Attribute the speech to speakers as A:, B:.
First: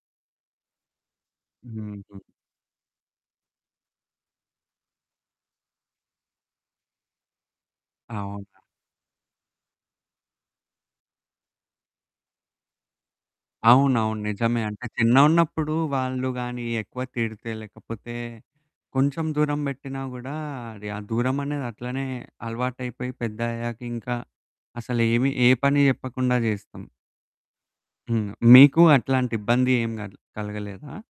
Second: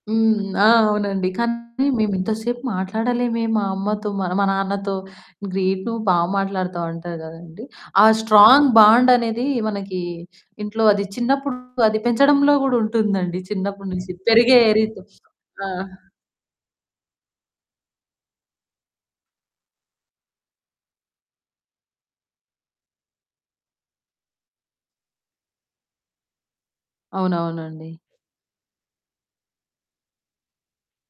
A: హ్మ్. ఆ! అవునండి. కానీ,
B: హుహు.
A: మేమింత సేపు మాట్లాడలేమే, మా అమ్మతో, మన మా నాన్నతో. గ్రేట్ నువ్వు బా మాట్లాడుతావంటారు గదండీ! ఆ
B: అవునా!
A: స్ట్రాంగ్ బాండనేది, మనకీ ఇంట్లో అది చిన్నప్పుడు అది పెంచడంలో గూడుంటుందండి, చిన్నప్పటి నుంచి.
B: అవునవును.
A: పెరిగే
B: నిజమే, అంటే
A: రీతు. ఆ!
B: చిన్నగున్నప్పుడు వాళ్ళు గాని ఎక్కువ తిడితే, లేకపోతే, కొంచెం దూరం బెట్టినా గూడా, అది ఆ దూరం అనేది అట్లనే అలవాటైపోయి, పెద్దయ్యాక ఇంకా అసలు ఏమి ఏ పని జెప్పకుండా జేస్తాం.
A: అవునవునండీ.
B: హ్మ్. ఆహ్, మీకు అట్లాంటి ఇబ్బంది ఏమి గల్ కలగలేదా?